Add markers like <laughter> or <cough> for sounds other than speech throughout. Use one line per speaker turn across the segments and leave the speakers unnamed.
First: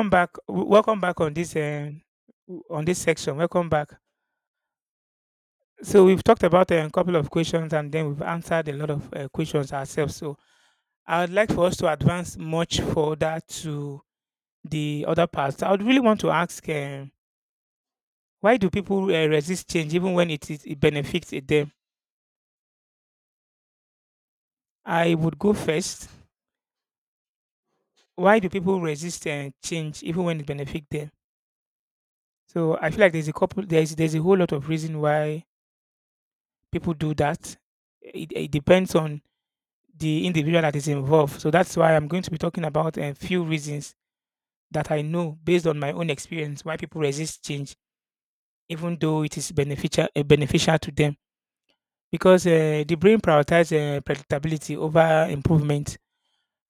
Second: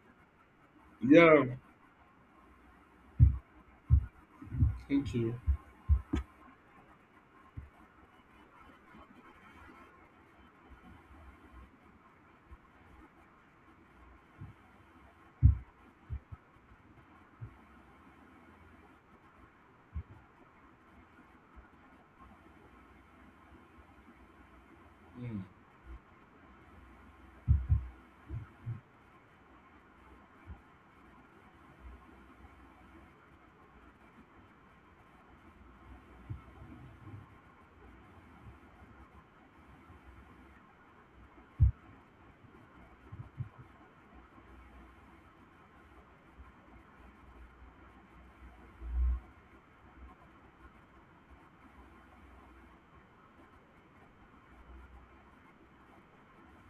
Welcome back. Welcome back
Yeah,
on this section. Welcome back.
thank you.
So we've talked about a couple of questions, and then we've answered a lot of questions ourselves. So I would like for us to advance much further to the other parts. I would really want to ask, why do people resist change even when it benefits it them? I would
Mm.
go first. Why do people resist change even when it benefits them? So I feel like there's a couple. There's a whole lot of reason why people do that. It depends on the individual that is involved. So that's why I'm going to be talking about a few reasons that I know based on my own experience why people resist change, even though it is beneficial to them. Because the brain prioritizes predictability over improvement,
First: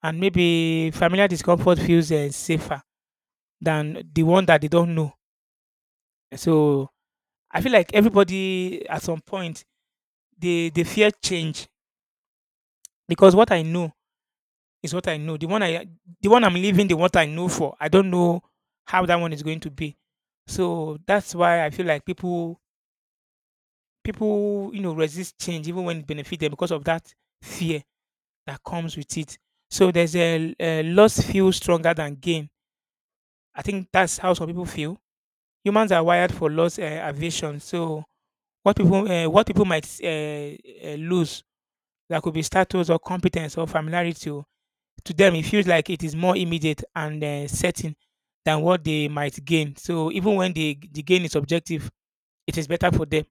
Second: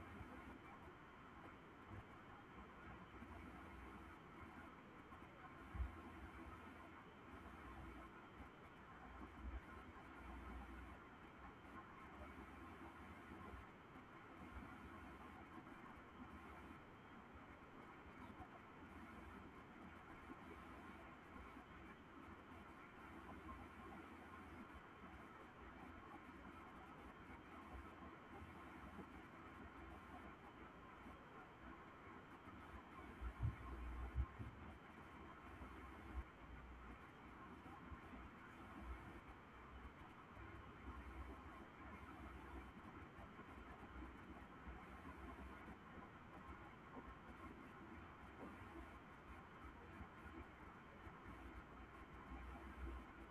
and maybe familiar discomfort feels safer than the one that they don't know. So I feel like everybody at some point they fear change, because what I know is what I know. The one I'm leaving, the what I know for. I don't know how that one is going to be. So that's why I feel like people resist change even when it benefits them because of that fear that comes with it. So there's a loss feel stronger than gain. I think that's how some people feel. Humans are wired for loss aversion. So what people might lose, that could be status or competence or familiarity, to them it feels like it is more immediate and certain than what they might gain. So even when the gain is objective, it is better for them.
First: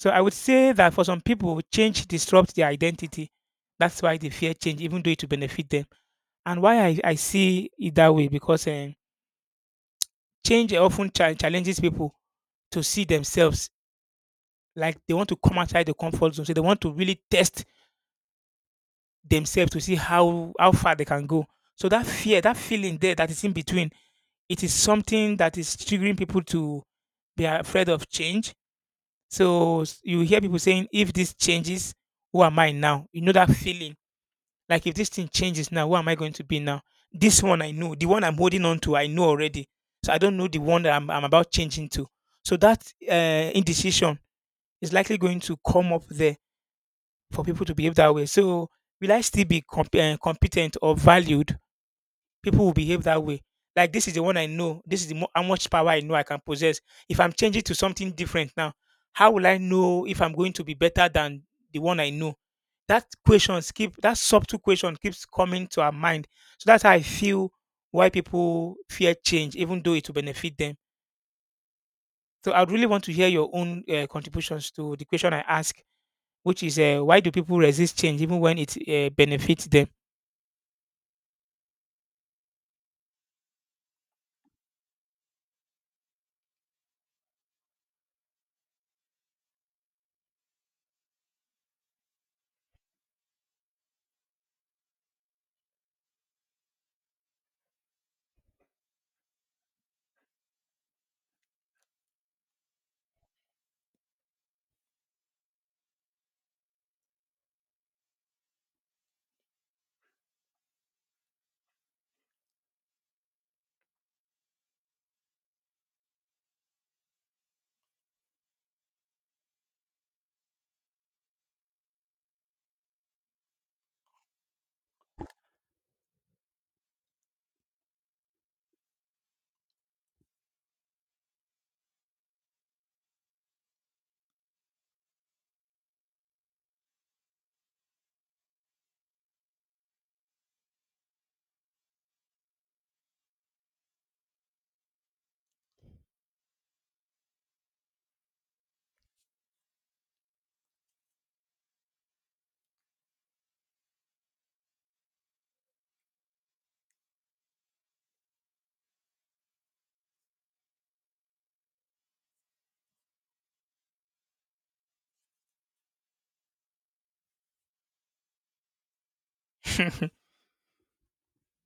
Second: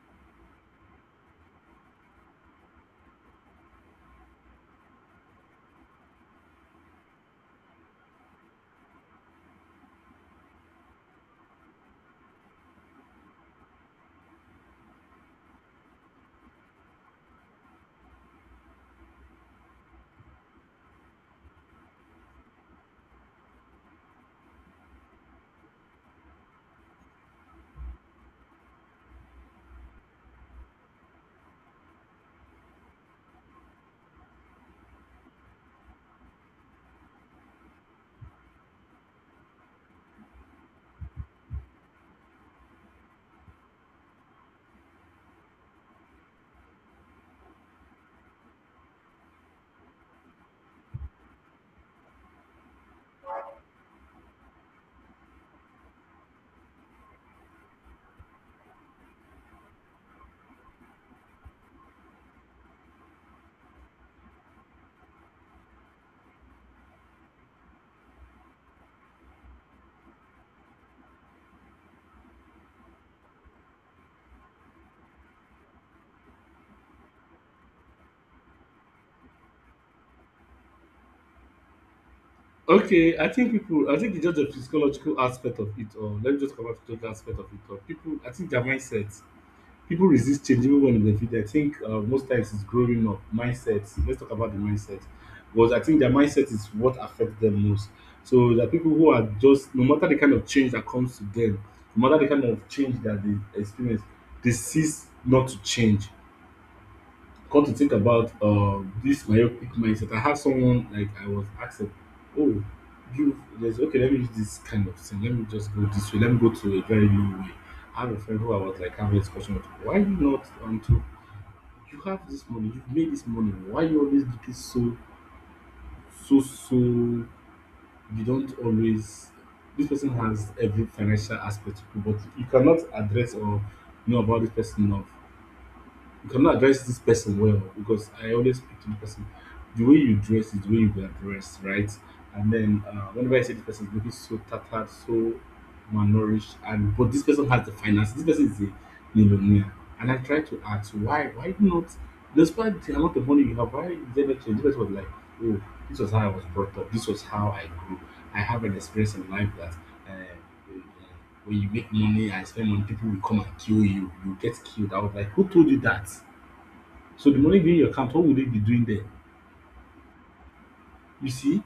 So I would say that for some people, change disrupts their identity. That's why they fear change, even though it will benefit them. And why I see it that way, because change often challenges people to see themselves, like they want to come outside the comfort zone. So they want to really test themselves to see how far they can go. So that fear, that feeling there that is in between, it is something that is triggering people to be afraid of change. So you hear people saying, if this changes, who am I now? You know that feeling. Like if this thing changes now, who am I going to be now? This one I know. The one I'm holding on to, I know already. So I don't know the one that I'm about changing to. So that indecision is likely going to come up there for people to behave that way. So will I still be competent or valued? People will behave that way. Like this is the one I know. This is how much power I know I can possess. If I'm changing to something different now, how will I know if I'm going to be better than the one I know? That subtle question keeps coming to our mind. So that's how I feel why people fear change, even though it will benefit them. So I'd really want to hear your own contributions to the question I ask, which is why do people resist change even when it benefits them?
Okay, I think people, I think it's just the physiological aspect of it all. Let me just come up to the physiological aspect of it all. People, I think their mindset, people resist change even when they benefit. I think most times it's growing up, mindset. Let's talk about the mindset. Because I think their mindset is what affects them most. So the people who are just, no matter the kind of change that comes to them, no matter the kind of change that they experience, they cease not to change. Come to think about this myopic mindset, I have someone like I was asking, oh, you there's okay, let me use this kind of thing. Let me just go this way. Let me go to a very low way. I have a friend who I was like having this question with, why you not until you have this money, you've made this money, why you always do this so you don't always, this person has every financial aspect to it, but you cannot address or know about this person enough. You cannot address this person well because I always speak to the person. The way you dress is the way you were dressed, right? And then whenever I say this person is looking so tattered, so malnourished, and but this person has the finance, this person is a millionaire, and I try to ask why not? Despite the amount of money you have, why is there no change? This person was like, oh, this was how I was brought up, this was how I grew. I have an experience in life that um, when you make money and spend money, people will come and kill you. You get killed. I was like, who told you that? So the money being in your account, what would they be doing there?
<laughs>
You see,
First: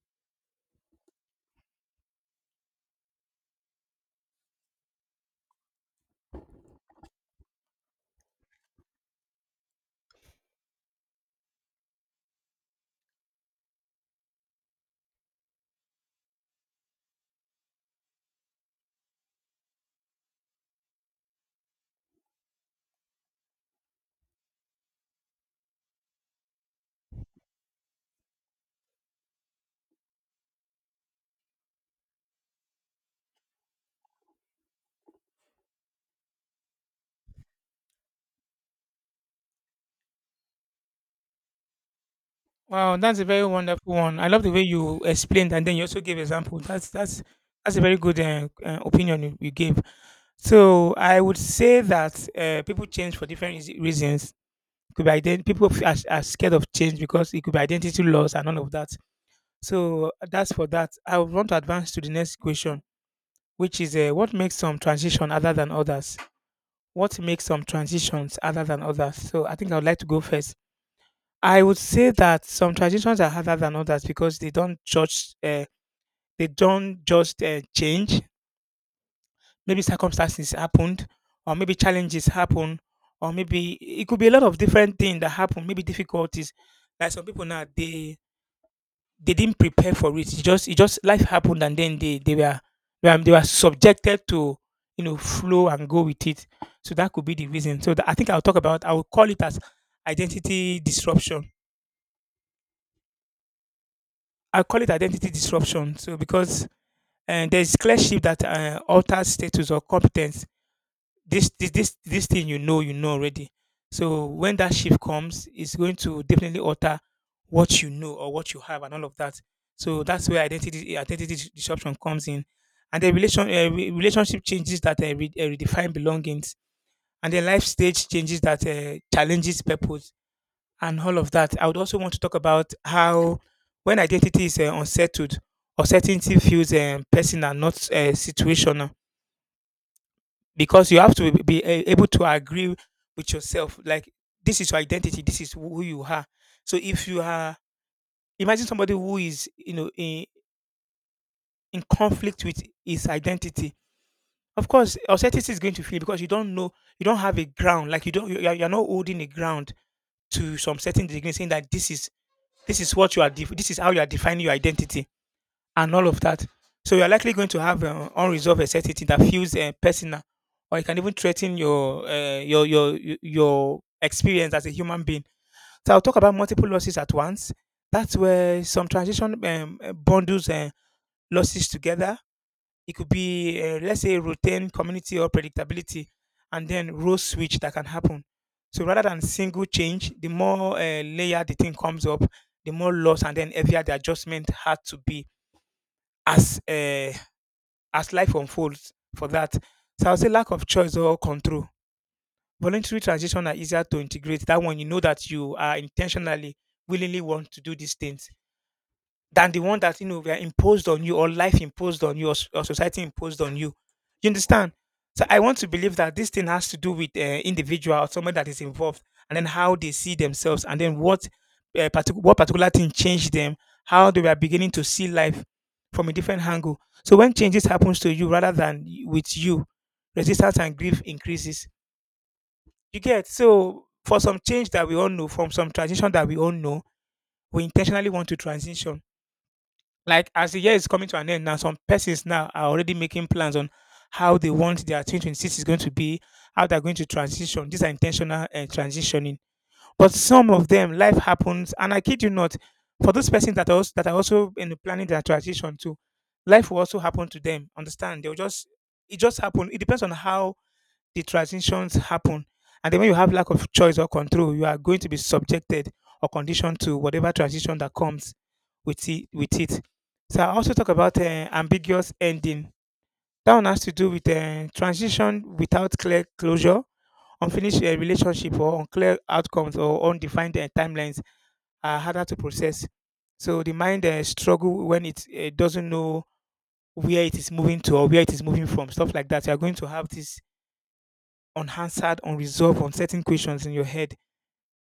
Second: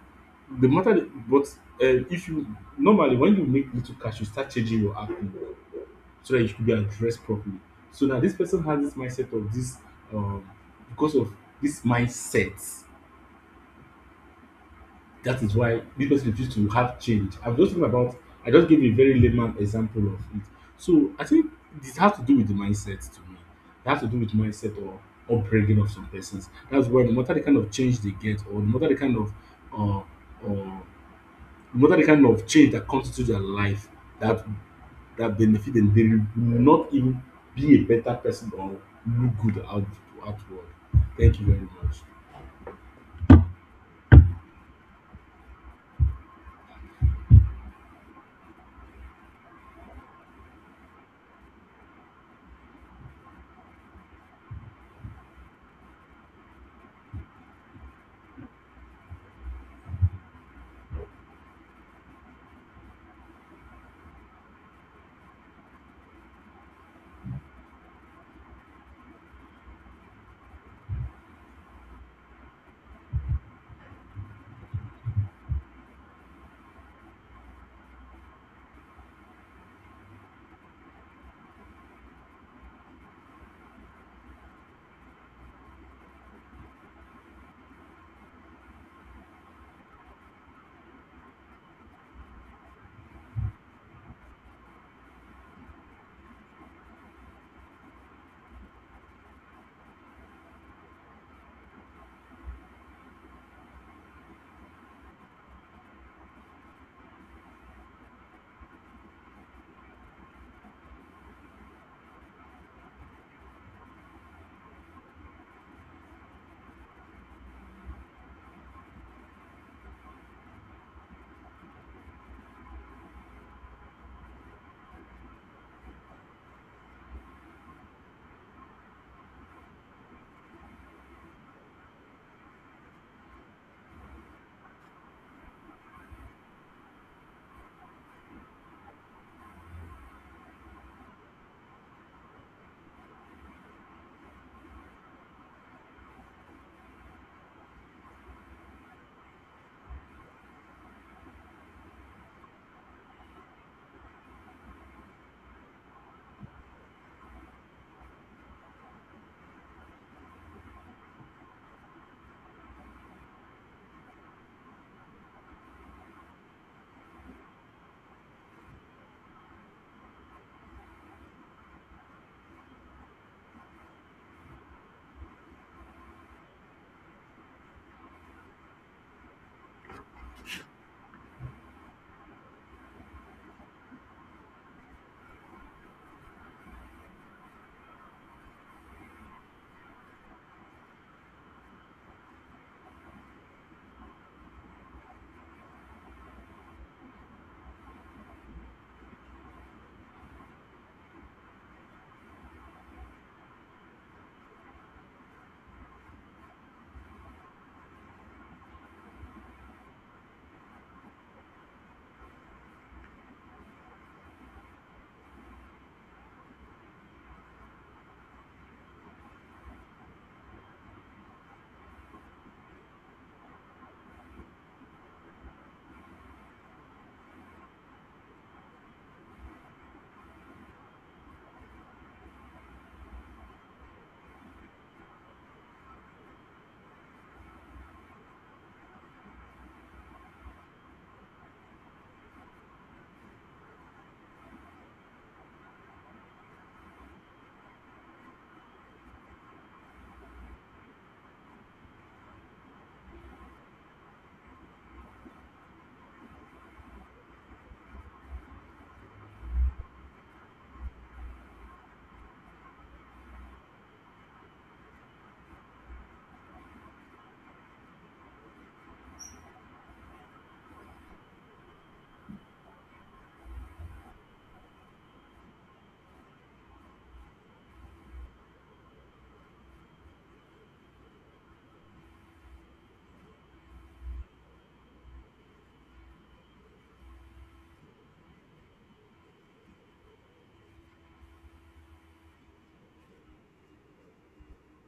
the matter, that- but if you, normally when you make little cash, you start changing your account so that you could be addressed properly. So now this person has this mindset of this, um, because of this mindset, that is why this person refused to have change. I'm just talking about, I just gave a very layman example of it. So I think this has to do with the mindset to me. It has to do with mindset or upbringing of some persons. That's why no matter the kind of change they get or no matter the kind of uh, or no matter the kind of change that comes into their life that, that benefit them, they will not even be a better person or look good out outward. Thank you very much.
Wow, that's a very wonderful one. I love the way you explained, and then you also gave example. That's that's a very good opinion you gave. So I would say that people change for different reasons. Could be people are scared of change because it could be identity loss and all of that. So that's for that. I would want to advance to the next question, which is what makes some transition other than others? What makes some transitions other than others? So I think I would like to go first. I would say that some transitions are harder than others because they don't judge. They don't just change. Maybe circumstances happened, or maybe challenges happen, or maybe it could be a lot of different things that happen, maybe difficulties. Like some people now, they didn't prepare for it. It just life happened, and then they were, they were subjected to, you know, flow and go with it. So that could be the reason. So that, I think I'll talk about, I will call it as identity disruption. I call it identity disruption. So because there's clear shift that alters status or competence. This thing you know, you know already. So when that shift comes, it's going to definitely alter what you know or what you have and all of that. So that's where identity disruption comes in. And then relation re- relationship changes that redefine belongings, and then life stage changes that challenges purpose and all of that. I would also want to talk about how, when identity is unsettled, uncertainty feels personal, not situational. Because you have to be able to agree with yourself, like this is your identity, this is who you are. So if you are, imagine somebody who is, you know, in conflict with his identity. Of course uncertainty is going to feel, because you don't know, you don't have a ground, like you don't you- you're not holding a ground to some certain degree, saying that this is what you are this is how you are defining your identity and all of that. So you are likely going to have unresolved anxiety that feels personal, or it can even threaten your your experience as a human being. So I'll talk about multiple losses at once. That's where some transition bundles losses together. It could be let's say routine, community, or predictability, and then role switch that can happen. So rather than single change, the more layer the thing comes up, the more loss and then heavier the adjustment had to be as uh, as life unfolds for that. So I'll say lack of choice or control. Voluntary transition are easier to integrate. That one you know that you are intentionally, willingly want to do these things, than the one that you know were imposed on you, or life imposed on you, or society imposed on you. You understand? So I want to believe that this thing has to do with individual or someone that is involved, and then how they see themselves, and then what particular thing changed them, how they were beginning to see life from a different angle. So when changes happens to you rather than with you, resistance and grief increases. You get? So for some change that we all know, from some transition that we all know, we intentionally want to transition. Like as the year is coming to an end now, some persons now are already making plans on how they want their 2026 is going to be, how they're going to transition. These are intentional transitioning. But some of them, life happens, and I kid you not, for those persons that are also in the planning their transition too, life will also happen to them. Understand? They'll just, it just happen. It depends on how the transitions happen. And then when you have lack of choice or control, you are going to be subjected or conditioned to whatever transition that comes with it. So I also talk about ambiguous ending. That one has to do with transition without clear closure, unfinished relationship, or unclear outcomes, or undefined timelines are harder to process. So the mind struggle when it doesn't know where it is moving to or where it is moving from, stuff like that. You are going to have this unanswered, unresolved, uncertain questions in your head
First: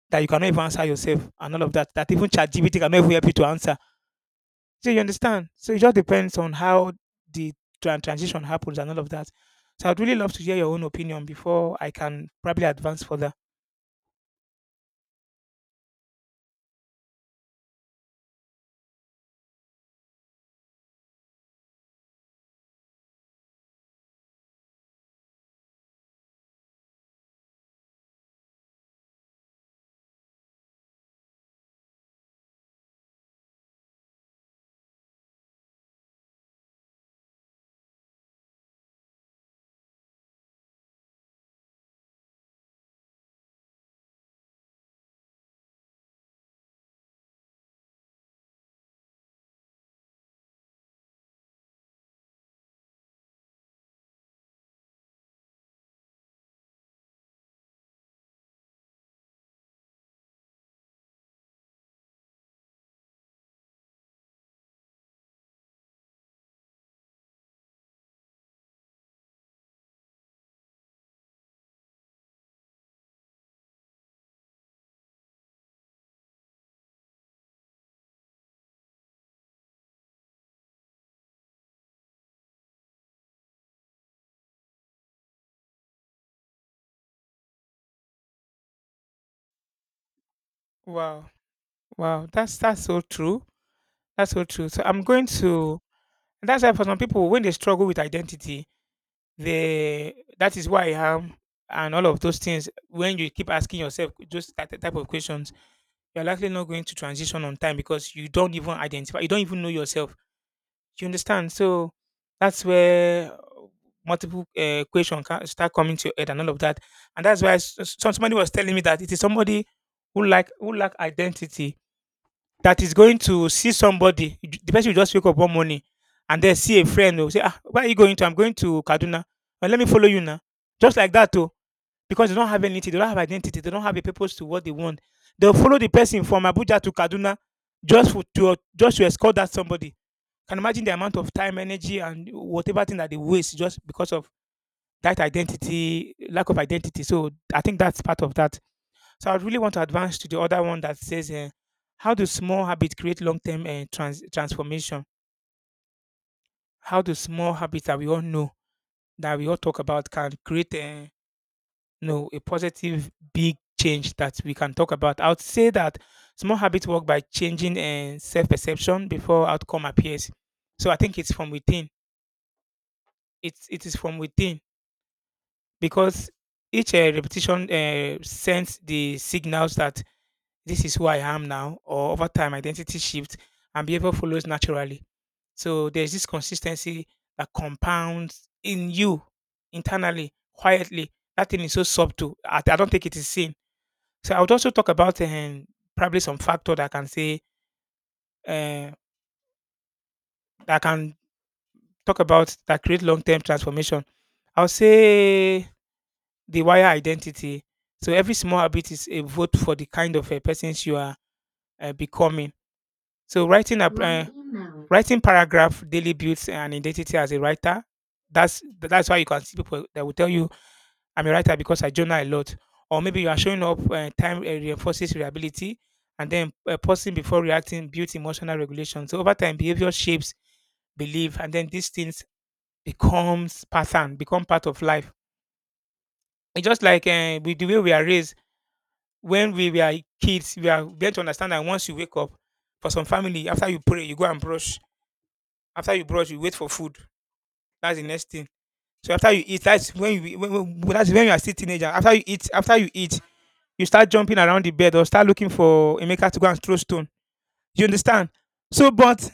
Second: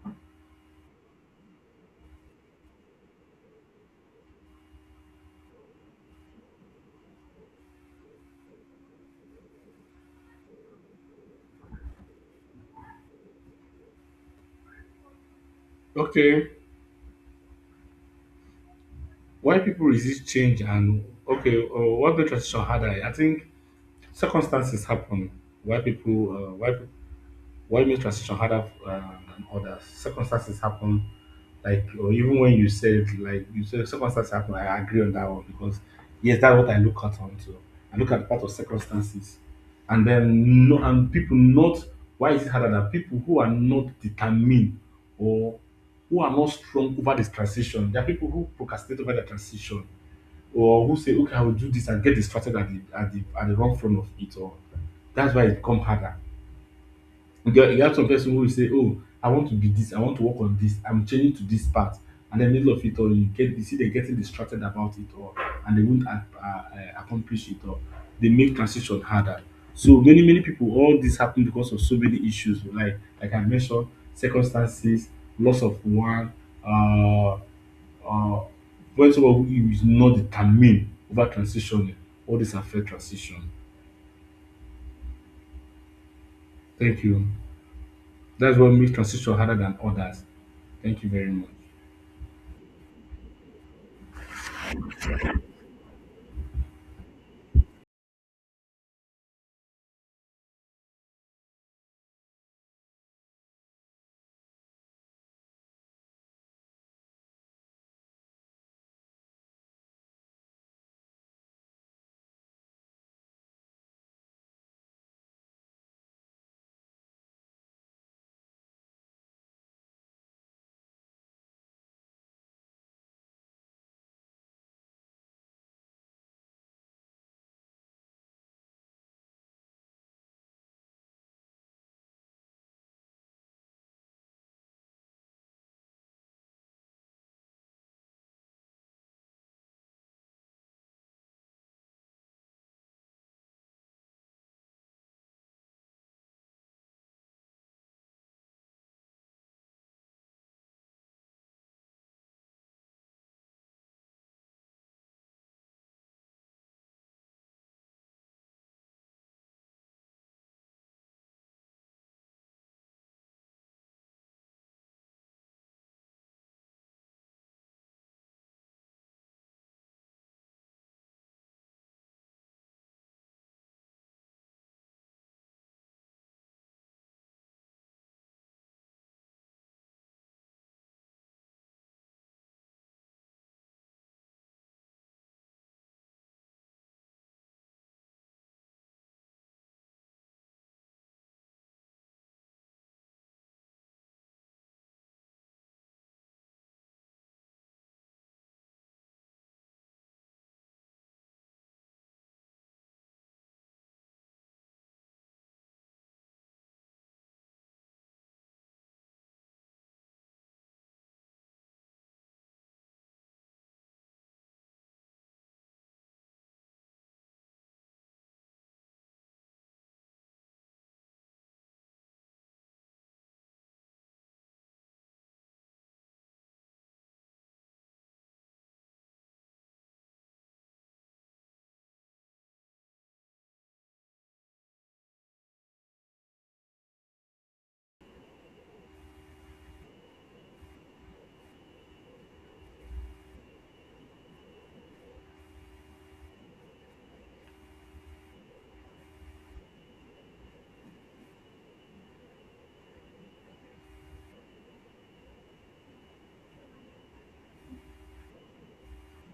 that you cannot even answer yourself and all of that, that even ChatGPT cannot even help you to answer. So you understand? So it just depends on how the transition happens and all of that. So I'd really love to hear your own opinion before I can probably advance further.
Okay. Why people resist change, and okay, what the transition harder, I think circumstances happen. Why people why make transition harder than others? Circumstances happen, like or even when you said, like you said, circumstances happen. I agree on that one because yes, that's what I look at onto. I look at part of circumstances, and then no, and people not. Why is it harder than people who are not determined, or who are not strong over this transition? There are people who procrastinate over the transition, or who say, okay, I will do this and get distracted at the wrong front of it, or that's why it become harder. You get, you get some person who will say, oh, I want to be this, I want to work on this, I'm changing to this part, and then middle of it all, you get, you see them getting distracted about it, or and they won't accomplish it, or they make transition harder. So many, many people, all this happen because of so many issues, like I mentioned, circumstances, loss of one. Uh, uh, when someone who is not determined about transitioning, all this affect transition. Thank you. That's what makes transition harder than others. Thank you
Wow.
very much.
Wow. That's so true. That's so true. So I'm going to, and that's why for some people when they struggle with identity, they, that is who I am and all of those things. When you keep asking yourself those that type of questions, you're likely not going to transition on time, because you don't even identify, you don't even know yourself. You understand? So that's where multiple questions can start coming to your head and all of that. And that's why somebody was telling me that it is somebody who like who lack identity that is going to see somebody. The person will just wake up one morning and then see a friend who say, ah, where are you going to? I'm going to Kaduna. Well, let me follow you now. Just like that, because they don't have anything, they don't have identity, they don't have a purpose to what they want. They'll follow the person from Abuja to Kaduna just for, to just to escort that somebody. Can imagine the amount of time, energy, and whatever thing that they waste just because of that identity, lack of identity. So I think that's part of that. So I really want to advance to the other one that says, how do small habits create long-term transformation? How do small habits that we all know that we all talk about can create no, a positive big change that we can talk about. I would say that small habits work by changing self-perception before outcome appears. So I think it's from within. It is from within because each repetition sends the signals that this is who I am now. Or over time, identity shifts and behavior follows naturally. So there's this consistency that compounds in you internally, quietly. That thing is so subtle. I don't think it is seen. So I would also talk about probably some factor that can say uh, that can talk about that create long term transformation. I'll say the wire identity. So every small habit is a vote for the kind of a person you are becoming. So writing paragraph daily builds an identity as a writer. That's why you can see people that will tell you I'm a writer because I journal a lot. Or maybe you are showing up time reinforces reliability, and then pausing before reacting builds emotional regulation. So over time, behavior shapes belief, and then these things becomes pattern, become part of life. It's just like with the way we are raised. When we were kids, we are meant to understand that once you wake up, for some family, after you pray, you go and brush. After you brush, you wait for food. That's the next thing. So after you eat, that's when you that's when you are still teenager. After you eat, you start jumping around the bed or start looking for Emeka to go and throw stone. You understand? So, but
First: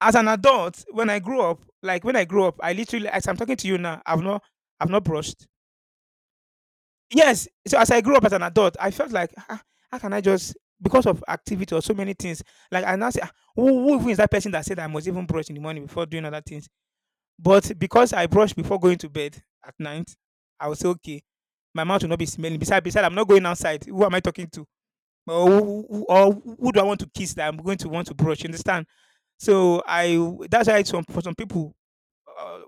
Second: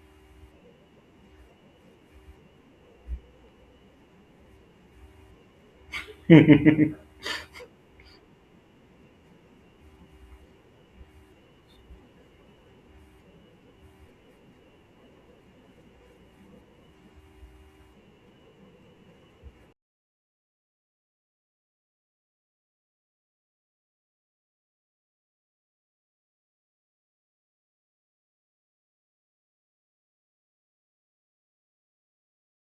as an adult, when I grew up, like when I grew up, I literally, as I'm talking to you now, I've not brushed. Yes. So as I grew up as an adult, I felt like, ah, how can I just because of activity or so many things? Like I now say, "Ah, who even is that person that said I must even brush in the morning before doing other things? But because I brush before going to bed at night, I was okay. My mouth will not be smelling. Besides, I'm not going outside. Who am I talking to? Or who do I want to kiss that I'm going to want to brush? You understand? So that's why some for some people, uh,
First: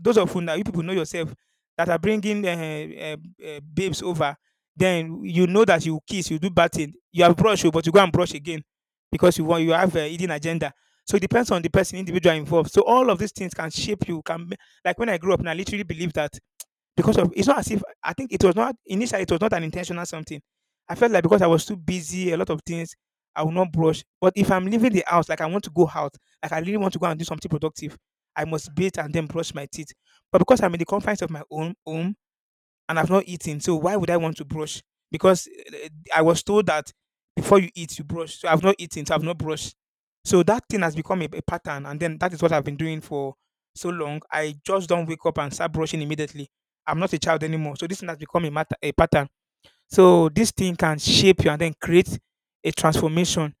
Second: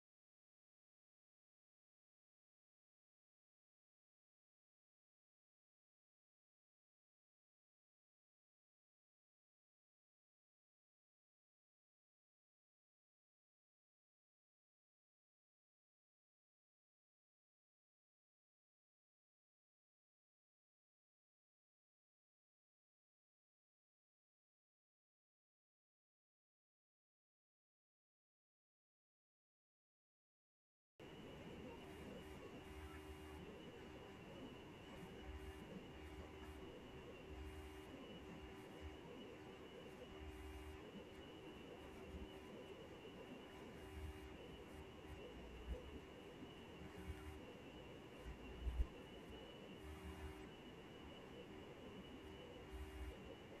those of you now you people know yourself that are bringing babes over, then you know that you kiss, you do bad thing, you have brushed, oh, but you go and brush again because you have a hidden agenda. So it depends on the person, individual involved. So all of these things can shape you. Like when I grew up, and I literally believe that because of it's not as if I think it was not initially it was not an intentional something. I felt like because I was too busy, a lot of things, I will not brush. But if I'm leaving the house, like I want to go out, like I really want to go and do something productive, I must bathe and then brush my teeth. But because I'm in the confines of my own home, and I've not eaten. So why would I want to brush? Because eh, I was told that before you eat, you brush. So I've not eaten, so I've not brushed. So that thing has become a pattern, and then that is what I've been doing for so long. I just don't wake up and start brushing immediately. I'm not a child anymore. So this thing has become a matter, a pattern. So this thing can shape you and then create a transformation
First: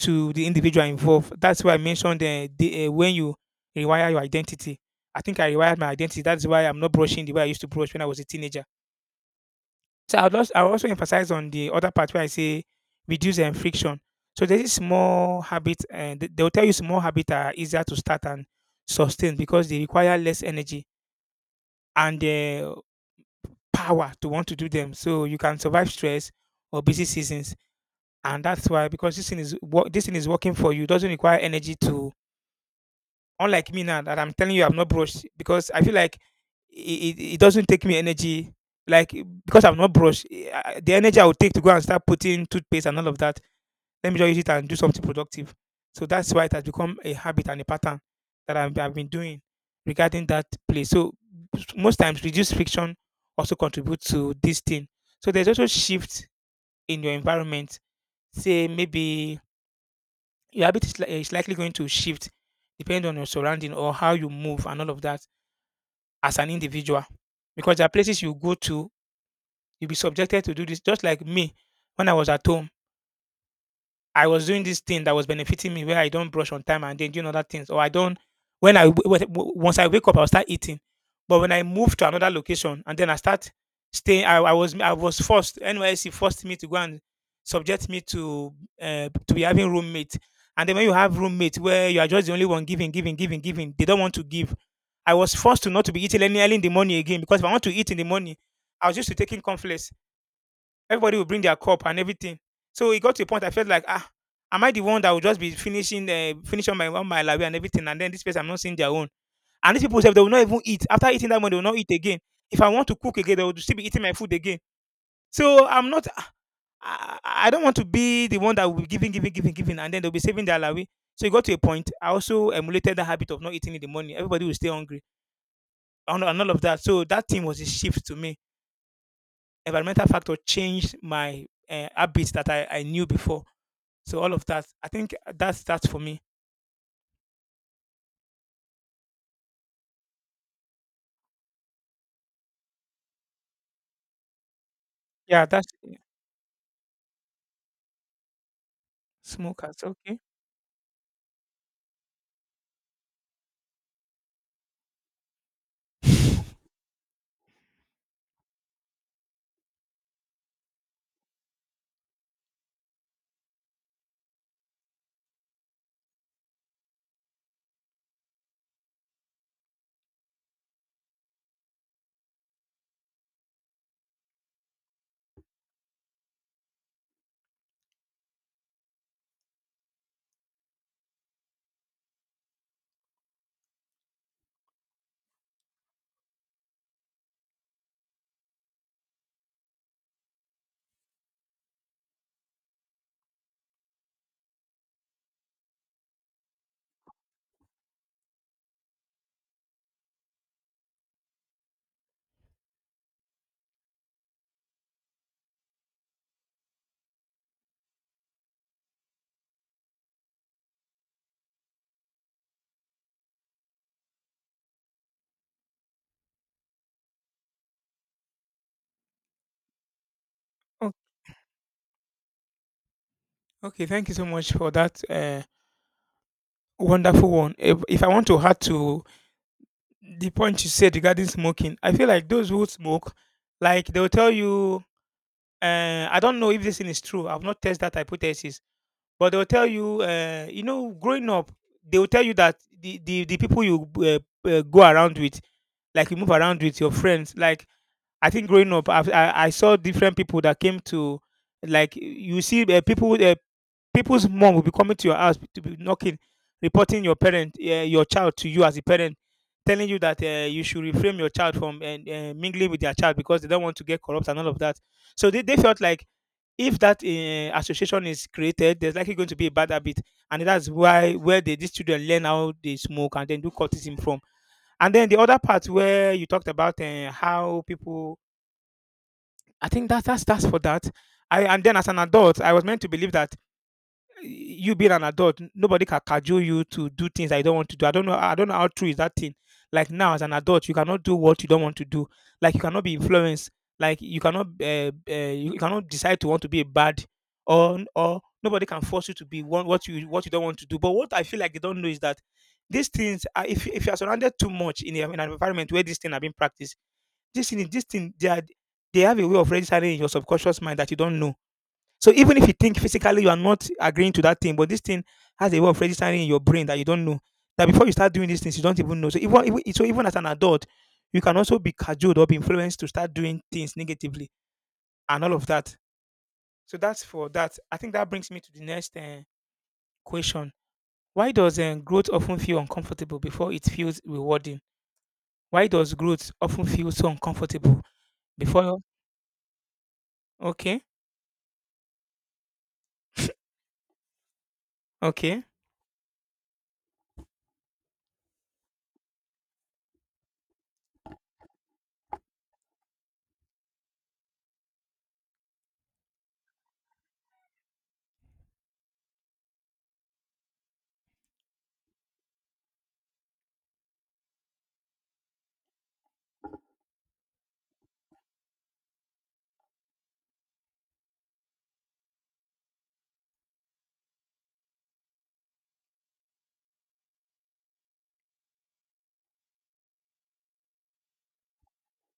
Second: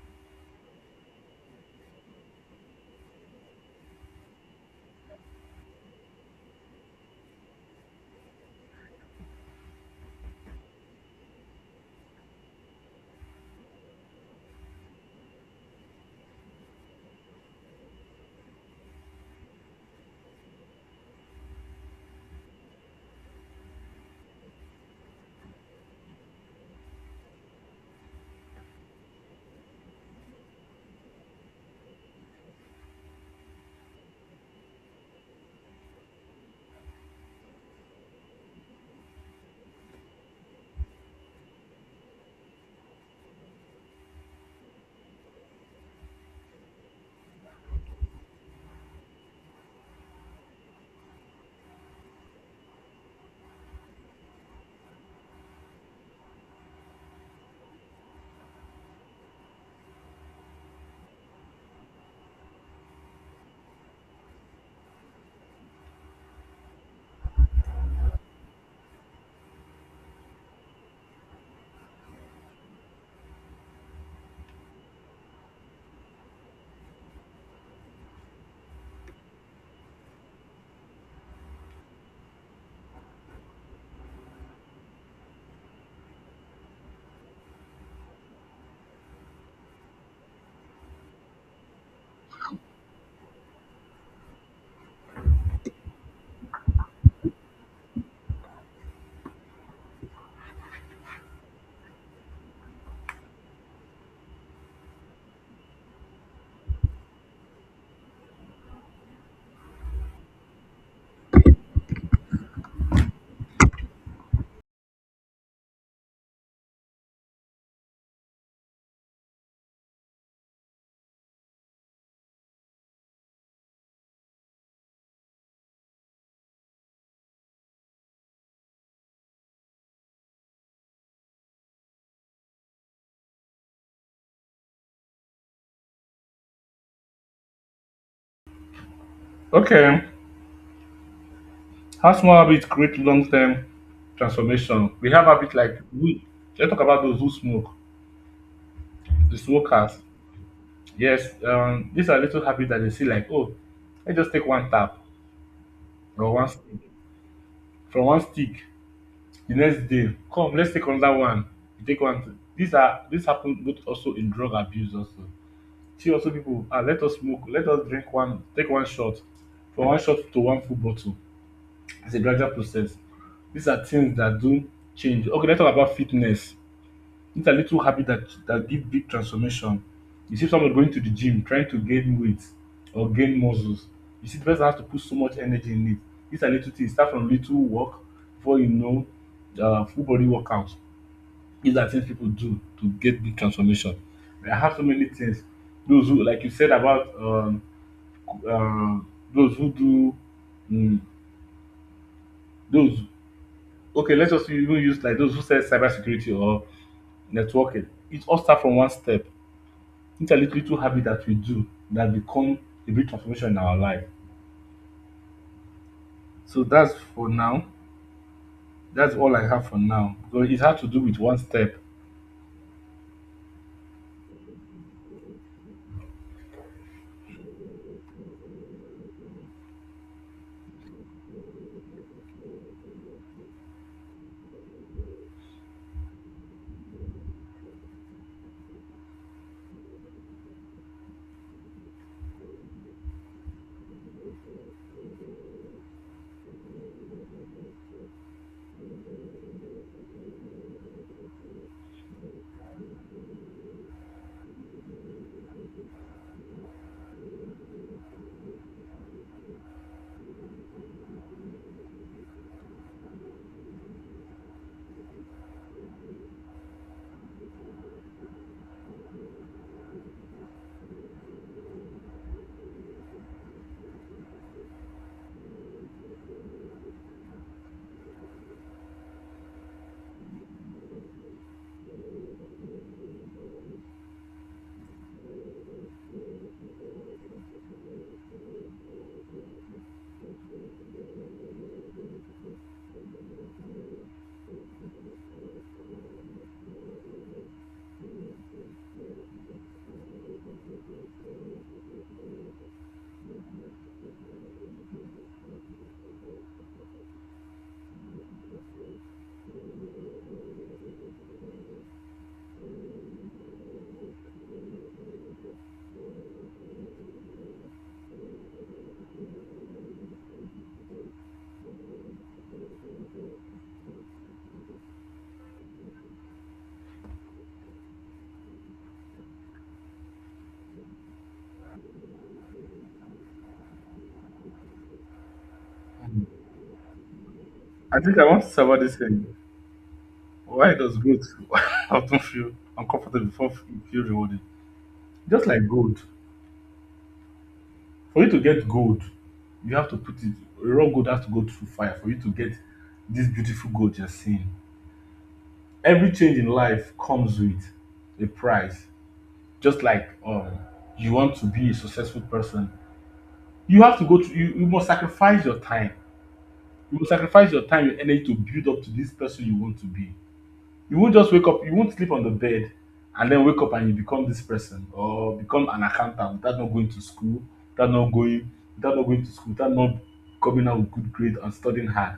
to the individual involved. That's why I mentioned when you rewire your identity. I think I rewired my identity. That's why I'm not brushing the way I used to brush when I was a teenager. So I'll also emphasize on the other part where I say reduce and friction. So there is small habit, and they will tell you small habits are easier to start and sustain because they require less energy and power to want to do them. So you can survive stress or busy seasons, and that's why because this thing is working for you. It doesn't require energy to unlike me now that I'm telling you I've not brushed because I feel like it doesn't take me energy. Like eh, because I've not brushed, the energy I would take to go and start putting toothpaste and all of that, let me just use it and do something productive. So that's why it has become a habit and a pattern that I've been doing regarding that place. So most times reduced friction also contributes to this thing. So there's also shift in your environment. Say maybe your habit is likely going to shift depending on your surrounding or how you move and all of that as an individual. Because there are places you go to, you'll be subjected to do this. Just like me, when I was at home, I was doing this thing that was benefiting me where I don't brush on time and then doing other things, or I don't. When I w- w- w- once I wake up, I'll start eating. But when I move to another location and then I start staying, I was forced. NYC forced me to go and subject me to be having roommate. And then when you have roommate where you are just the only one giving, they don't want to give. I was forced to not to be eating any early in the morning again because if I want to eat in the morning, I was used to taking cornflakes. Everybody will bring their cup and everything. So it got to a point I felt like, ah, am I the one that will just be finishing finish my one my lawe and everything? And then this person I'm not seeing their own. And these people said they will not even eat. After eating that one, they will not eat again. If I want to cook again, they will still be eating my food again. So I'm not I, I don't want to be the one that will be giving, and then they'll be saving their lawe. So it got to a point. I also emulated the habit of not eating in the morning. Everybody will stay hungry and all of that. So that thing was a shift to me. Environmental factor changed my habits that I knew before. So all of that, I think that's that for me.
Okay. How small habits create long term transformation? We have
Yeah,
habits
that's
like we, let's talk about those who smoke, the
smokers.
smokers.
Okay.
Yes, these are little habits that they see like, oh, I just take one tap or one stick, from one stick the next day, come let's take another one, you take one too. These are, this happen both also in drug abuse also. See also people, ah, let us smoke, let us drink, one take one shot, from one shot to one full bottle. It's a gradual process. These are things that do change. Okay, let's talk about fitness. These are little habit that, that give big transformation. You see somebody going to the gym trying to gain weight or gain muscles. You see the person has to put so much energy in it. These are little things, start from little work before you know, full body workout. These are things people do to get big transformation. I have so many things. Those who, like you said about um, those who do, mm, those. Okay, let's just even use like those who say cybersecurity or networking. It all starts from one step. It's a little, little habit that we do, that become a big transformation in our life. So that's for now. That's all I have for now. So it has to
Oh,
do with one step.
okay. Thank you so much for that wonderful one. If I want to add to the point you said regarding smoking, I feel like those who smoke, like they'll tell you, I don't know if this thing is true. I've not tested that hypothesis, but they'll tell you, you know, growing up, they'll tell you that the people you go around with, like you move around with your friends, like I think growing up, I saw different people that came to, like you see people people's mom will be coming to your house to be knocking, reporting your parent, your child to you as a parent, telling you that you should refrain your child from and mingling with their child because they don't want to get corrupt and all of that. So they felt like if that association is created, there's likely going to be a bad habit, and that's why where these children learn how they smoke and then do cultism from. And then the other part where you talked about how people I think that that's for that. I and then as an adult, I was meant to believe that you being an adult, nobody can cajole you to do things that you don't want to do. I don't know. I don't know how true is that thing. Like now, as an adult, you cannot do what you don't want to do. Like you cannot be influenced. You cannot decide to want to be a bad, or nobody can force you to be one what you don't want to do. But what I feel like they don't know is that these things, are, if you are surrounded too much in, a, in an environment where these things are being practiced, this thing, this thing, they are, they have a way of registering in your subconscious mind that you don't know. So even if you think physically you are not agreeing to that thing, but this thing has a way of registering in your brain that you don't know. That before you start doing these things, you don't even know. So even as an adult, you can also be cajoled or be influenced to start doing things negatively and all of that. So that's for that. I think that brings me to the next question. Why does growth often feel uncomfortable before it feels rewarding? Why does growth often feel so uncomfortable
I think I want to say
before?
about this thing. Why
Okay,
does growth <laughs> often feel uncomfortable before it feel rewarding?
okay.
Just like gold. For you to get gold, you have to put it, raw gold has to go through fire for you to get this beautiful gold you're seeing. Every change in life comes with a price. Just like you want to be a successful person, you have to go through, you must sacrifice your time. You must sacrifice your time, your energy, to build up to this person you want to be. You won't just wake up, you won't sleep on the bed and then wake up and you become this person, or become an accountant without not going to school, without not going without not going to school, without not coming out with good grades and studying hard.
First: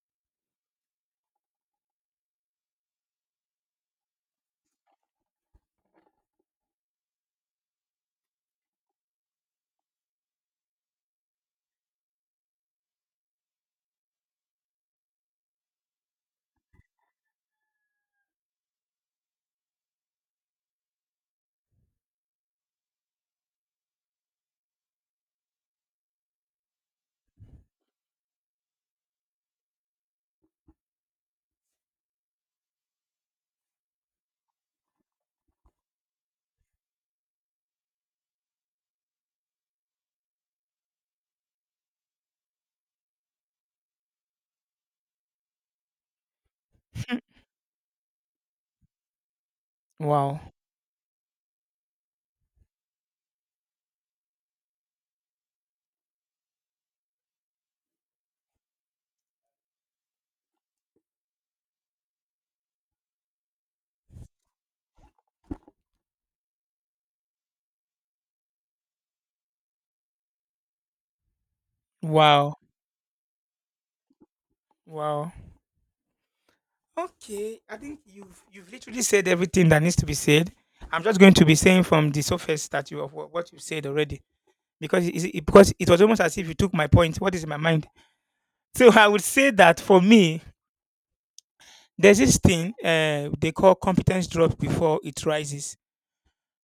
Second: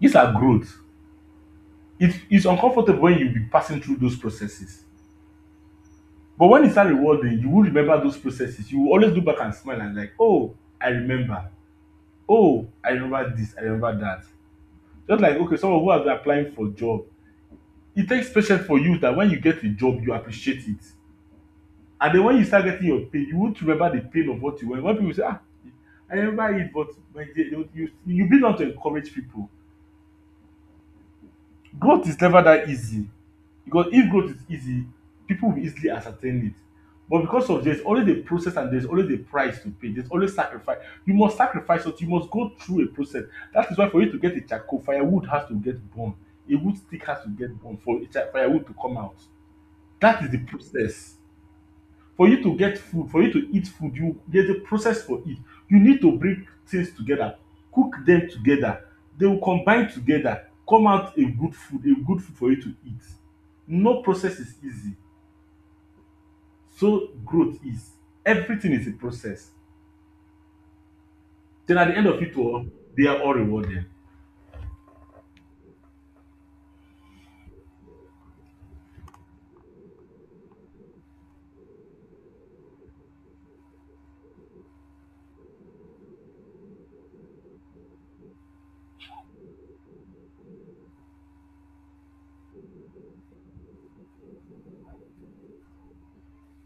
These are growth. It is uncomfortable when you be passing through those processes, but when it's start rewarding, you will remember those processes, you will always look back and smile, and like, oh, I remember, oh, I remember this, I remember that. Just like, okay, someone who has been applying for a job, it takes patience for you, that when you get a job, you appreciate it. And then when you start getting your pay, you won't remember the pain of what you went. When people say, ah, I remember it, but my dear, you begin not to encourage people. Growth is never that easy. Because if growth is easy, people will easily ascertain it. But because of, there's always a process and there's always a price to pay. There's always sacrifice. You must sacrifice something. You must go through a process. That is why for you to get a charcoal, firewood has to get burned. A wood stick has to get burned for a cha- firewood to come out. That is the
Wow.
process. For you to get food, for you to eat food, you, there's a process for it. You need to bring things together, cook them together. They will combine together, come out a good food for you to eat. No process is easy. So growth is. Everything is a process. Then at the end of it
Wow.
all, they are all rewarded.
Wow. Okay. I think you've literally said everything that needs to be said. I'm just going to be saying from the surface that you of what you said already because because it was almost as if you took my point. What is in my mind? So I would say that for me, there's this thing they call competence drop before it rises.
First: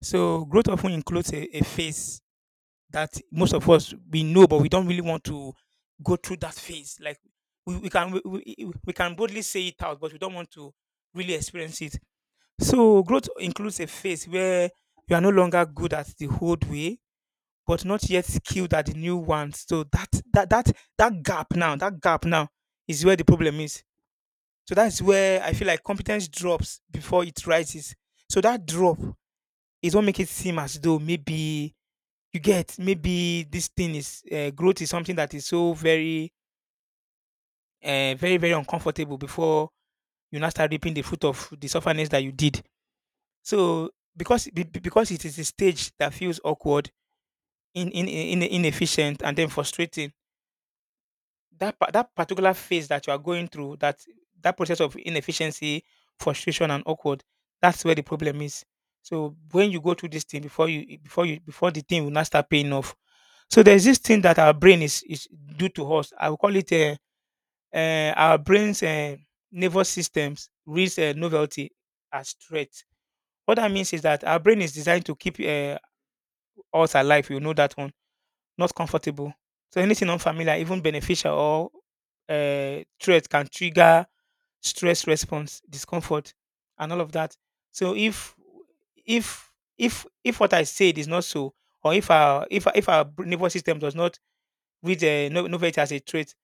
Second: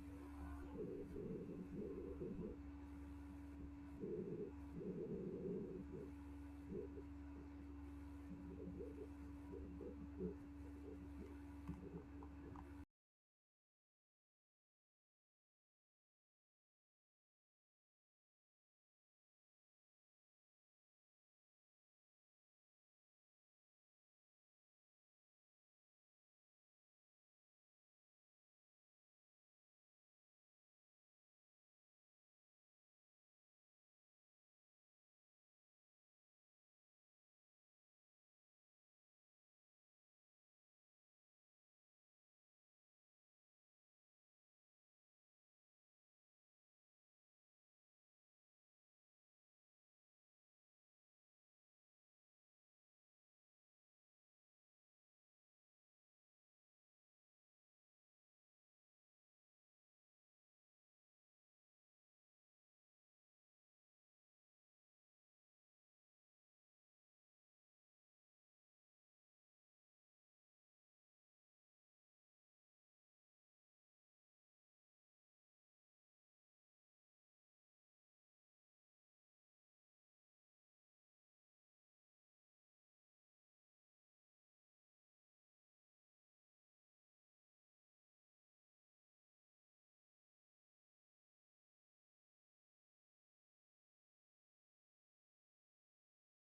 So growth often includes a phase that most of us we know, but we don't really want to go through that phase. Like we can boldly say it out, but we don't want to really experience it. So growth includes a phase where you are no longer good at the old way, but not yet skilled at the new one. So that gap now is where the problem is. So that's where I feel like competence drops before it rises. So that drop is what makes it seem as though maybe you get? Maybe this thing is growth is something that is so very uncomfortable before you now start reaping the fruit of the sufferness that you did. So because because it is a stage that feels awkward, inefficient, and then frustrating, that that particular phase that you are going through, that that process of inefficiency, frustration and awkward, that's where the problem is. So when you go through this thing before you before you before the thing will not start paying off. So there's this thing that our brain is due to us. I will call it our brain's, nervous systems reads novelty as threat. What that means is that our brain is designed to keep us alive, you know that one, not comfortable. So anything unfamiliar, even beneficial or threat, can trigger stress response, discomfort, and all of that. So if if what I said is not so, or if our nervous system does not read know it as a trait,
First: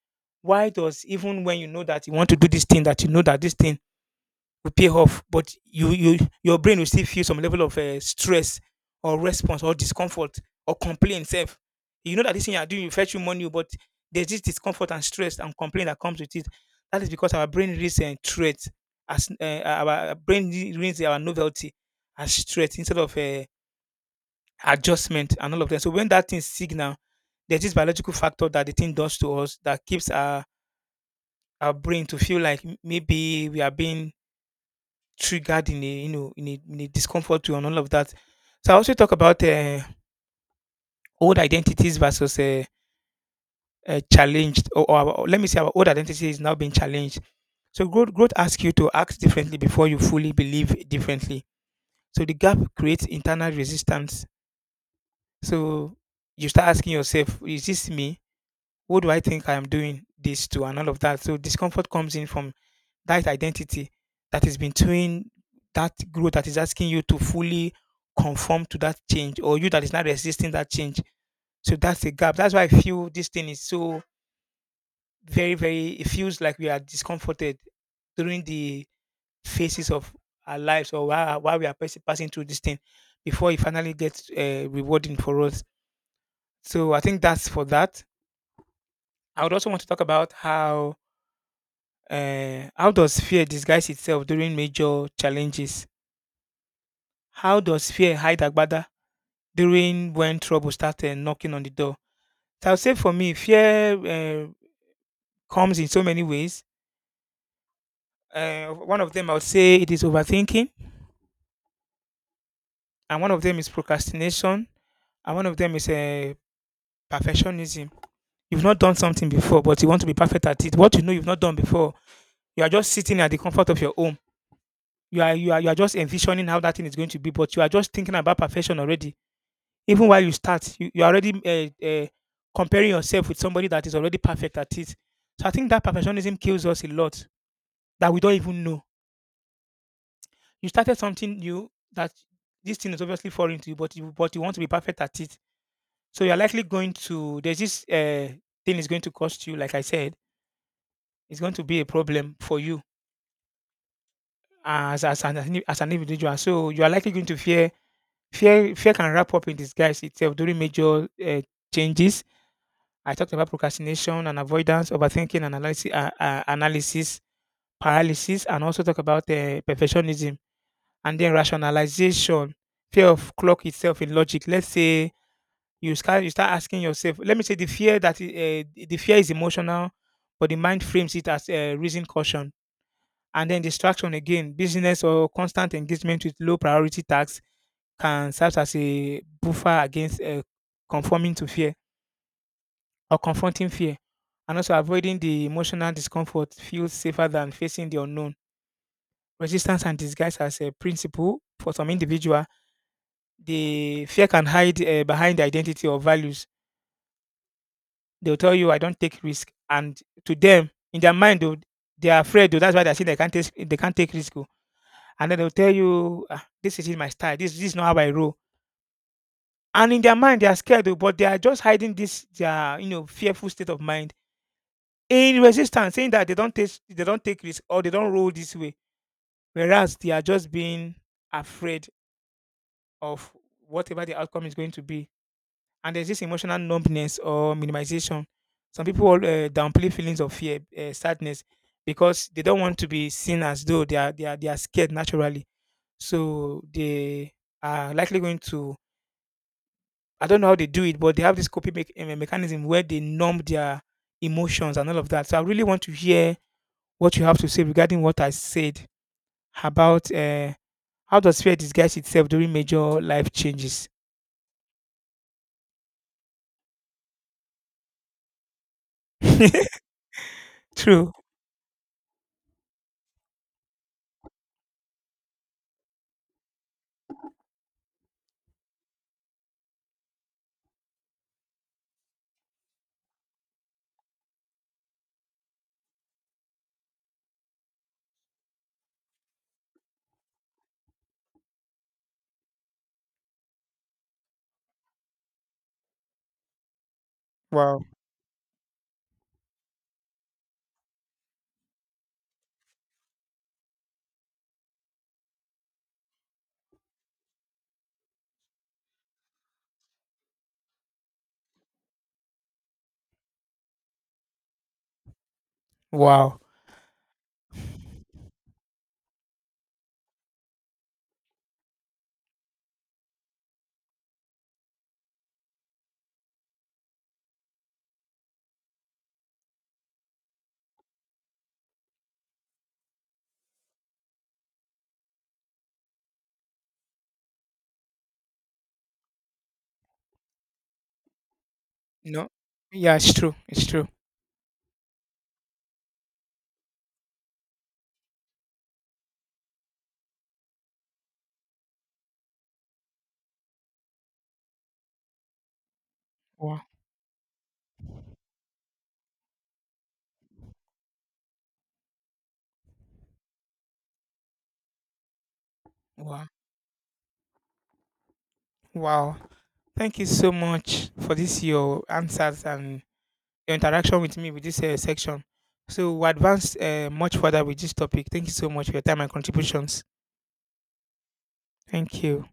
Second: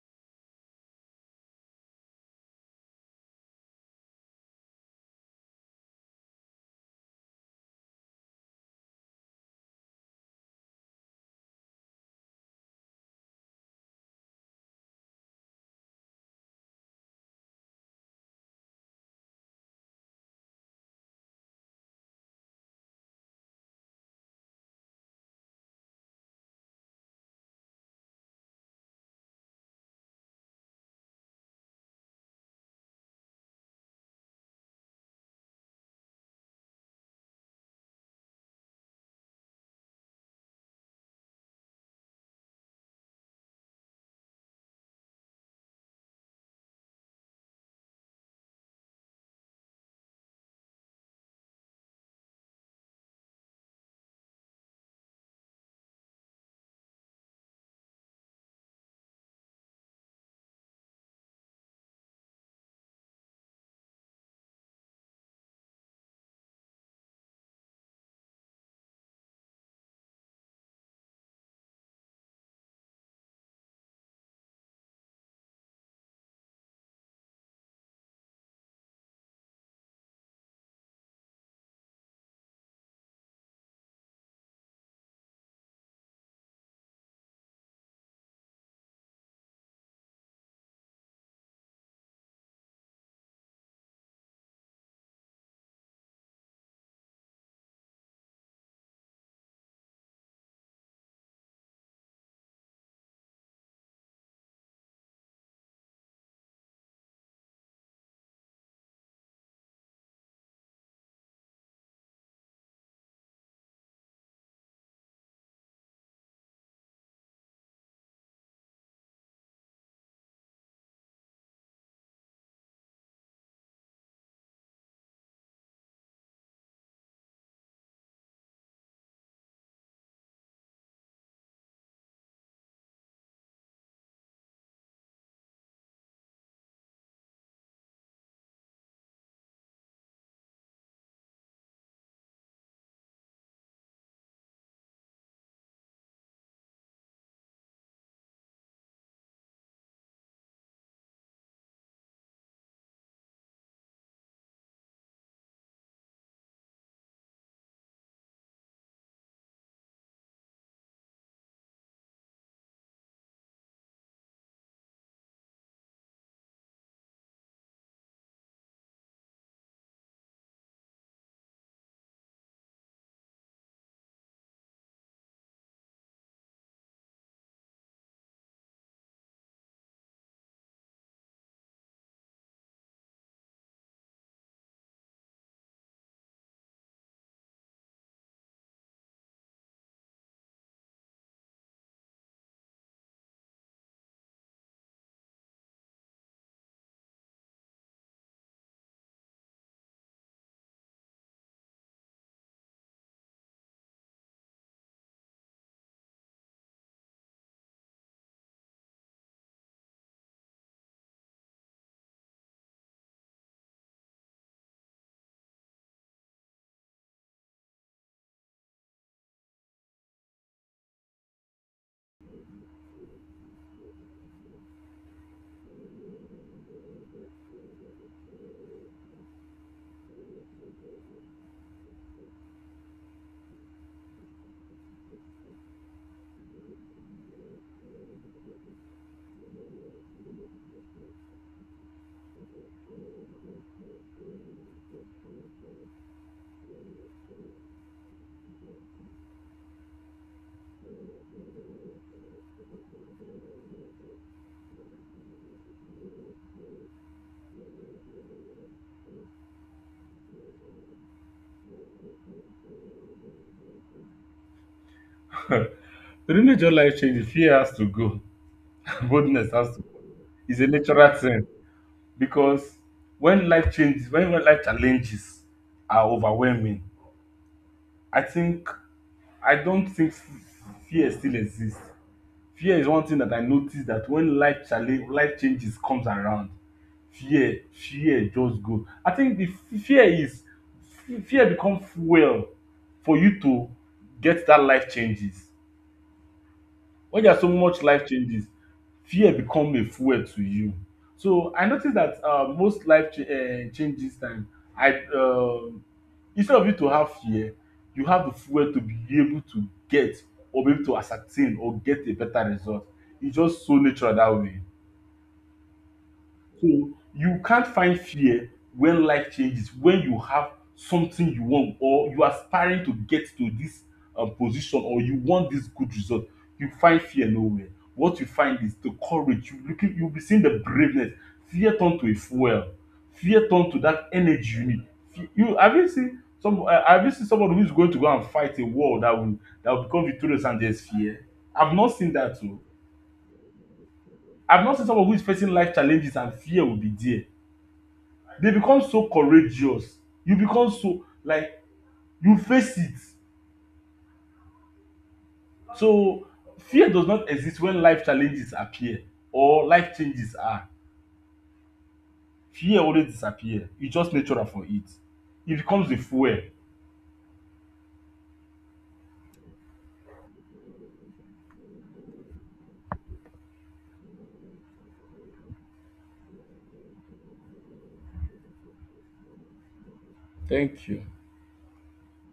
why does even when you know that you want to do this thing that you know that this thing will pay off, but you, your brain will still feel some level of stress or response or discomfort or complaint. Self. You know that this thing you are doing will fetch you money, but there's this discomfort and stress and complaint that comes with it. That is because our brain reads and threats as our reads our novelty as threat instead of adjustment and all of that. So when that thing signal, there's this biological factor that the thing does to us that keeps our brain to feel like maybe we are being triggered in a you know in a discomfort way and all of that. So I also talk about old identities versus challenged, or our- let me say our old identity is now being challenged. So growth asks you to act differently before you fully believe differently. So the gap creates internal resistance. So you start asking yourself, is this me? What do I think I am doing this to, and all of that. So discomfort comes in from that is identity, that is between that growth that is asking you to fully conform to that change or you that is not resisting that change. So that's a gap. That's why I feel this thing is so very, it feels like we are discomforted during the phases of our lives or while we are passing through this thing before it finally gets rewarding for us. So I think that's for that. I would also want to talk about how does fear disguise itself during major challenges? How does fear hide Agbada during when trouble starts knocking on the door? So I would say for me, fear comes in so many ways. One of them I would say it is overthinking, and one of them is procrastination, and one of them is perfectionism. You've not done something before, but you want to be perfect at it. What you know you've not done before, you are just sitting at the comfort of your home. You are just envisioning how that thing is going to be, but you are just thinking about perfection already. Even while you start, you're already uh, uh, comparing yourself with somebody that is already perfect at it. So I think that perfectionism kills us a lot that we don't even know. You started something new that this thing is obviously foreign to you, but you want to be perfect at it. So you're likely going to, there's this thing is going to cost you, like I said, it's going to be a problem for you as an individual. So you are likely going to fear can wrap up in disguise itself during major changes. I talked about procrastination and avoidance, overthinking, analysis, analysis paralysis, and also talk about perfectionism and then rationalization, fear of clock itself in logic. Let's say you start asking yourself. Let me say the fear that the fear is emotional, but the mind frames it as reason caution. And then distraction again, business or constant engagement with low priority tasks can serve as a buffer against conforming to fear or confronting fear. And also avoiding the emotional discomfort feels safer than facing the unknown. Resistance and disguise as a principle for some individual, the fear can hide behind the identity or values. They'll tell you, "I don't take risk," and to them, in their mind, though, they are afraid. Though that's why they say they can't take risk. Oh. And then they'll tell you, "Ah, this is not my style. This is not how I roll." And in their mind, they are scared, oh, but they are just hiding this their you know fearful state of mind in resistance, saying that they don't take risk or they don't roll this way, whereas they are just being afraid of whatever the outcome is going to be. And there's this emotional numbness or minimization. Some people downplay feelings of fear, sadness, because they don't want to be seen as though they are scared naturally. So they are likely going to, I don't know how they do it, but they have this coping mechanism where they numb their emotions and all of that. So I really want to hear what you have to say regarding what I said about how does fear disguise itself during major life changes?
<laughs> During major life change, fear has to go. <laughs> Boldness has
<laughs>
to go. It's a
True.
natural thing, because when life changes, when life challenges are overwhelming, I think, I don't think fear still exists. Fear is one thing that I notice, that when life challenge, life changes comes around, fear just go. I think the f- fear is fear become fuel for you to get dat life changes. When there are so much
Wow.
life changes, fear become a fuel to you. So I notice that most life changes time, I instead of you to have fear, you have the fuel to be able to get, or be able to ascertain or get a better result. It's just so natural that way.
Wow.
So you can't find fear when life changes, when you have something you want, or you are aspiring to get to this position, or you want this good result. You find fear nowhere. What you find is the courage. You looking, you'll be seeing the braveness. Fear turn to a fuel. Fear turn to that energy you need. You have, you seen some? Have you seen somebody who's going to go and fight a war that will become victorious and there's fear? I've not seen
No.
that too.
Yeah, it's true. It's true.
I've not seen someone who is facing life challenges and fear will be there. They become so courageous, you become so like, you face it. So
Wow.
fear does not exist when life challenges appear, or life changes are, fear always disappear, e just natural for it, e becomes a
Wow.
fuel.
Wow. Thank you so much for this your answers and your interaction with me with this section. So we advanced much further with this topic. Thank you so much for your time and contributions.
Thank you.
Thank you.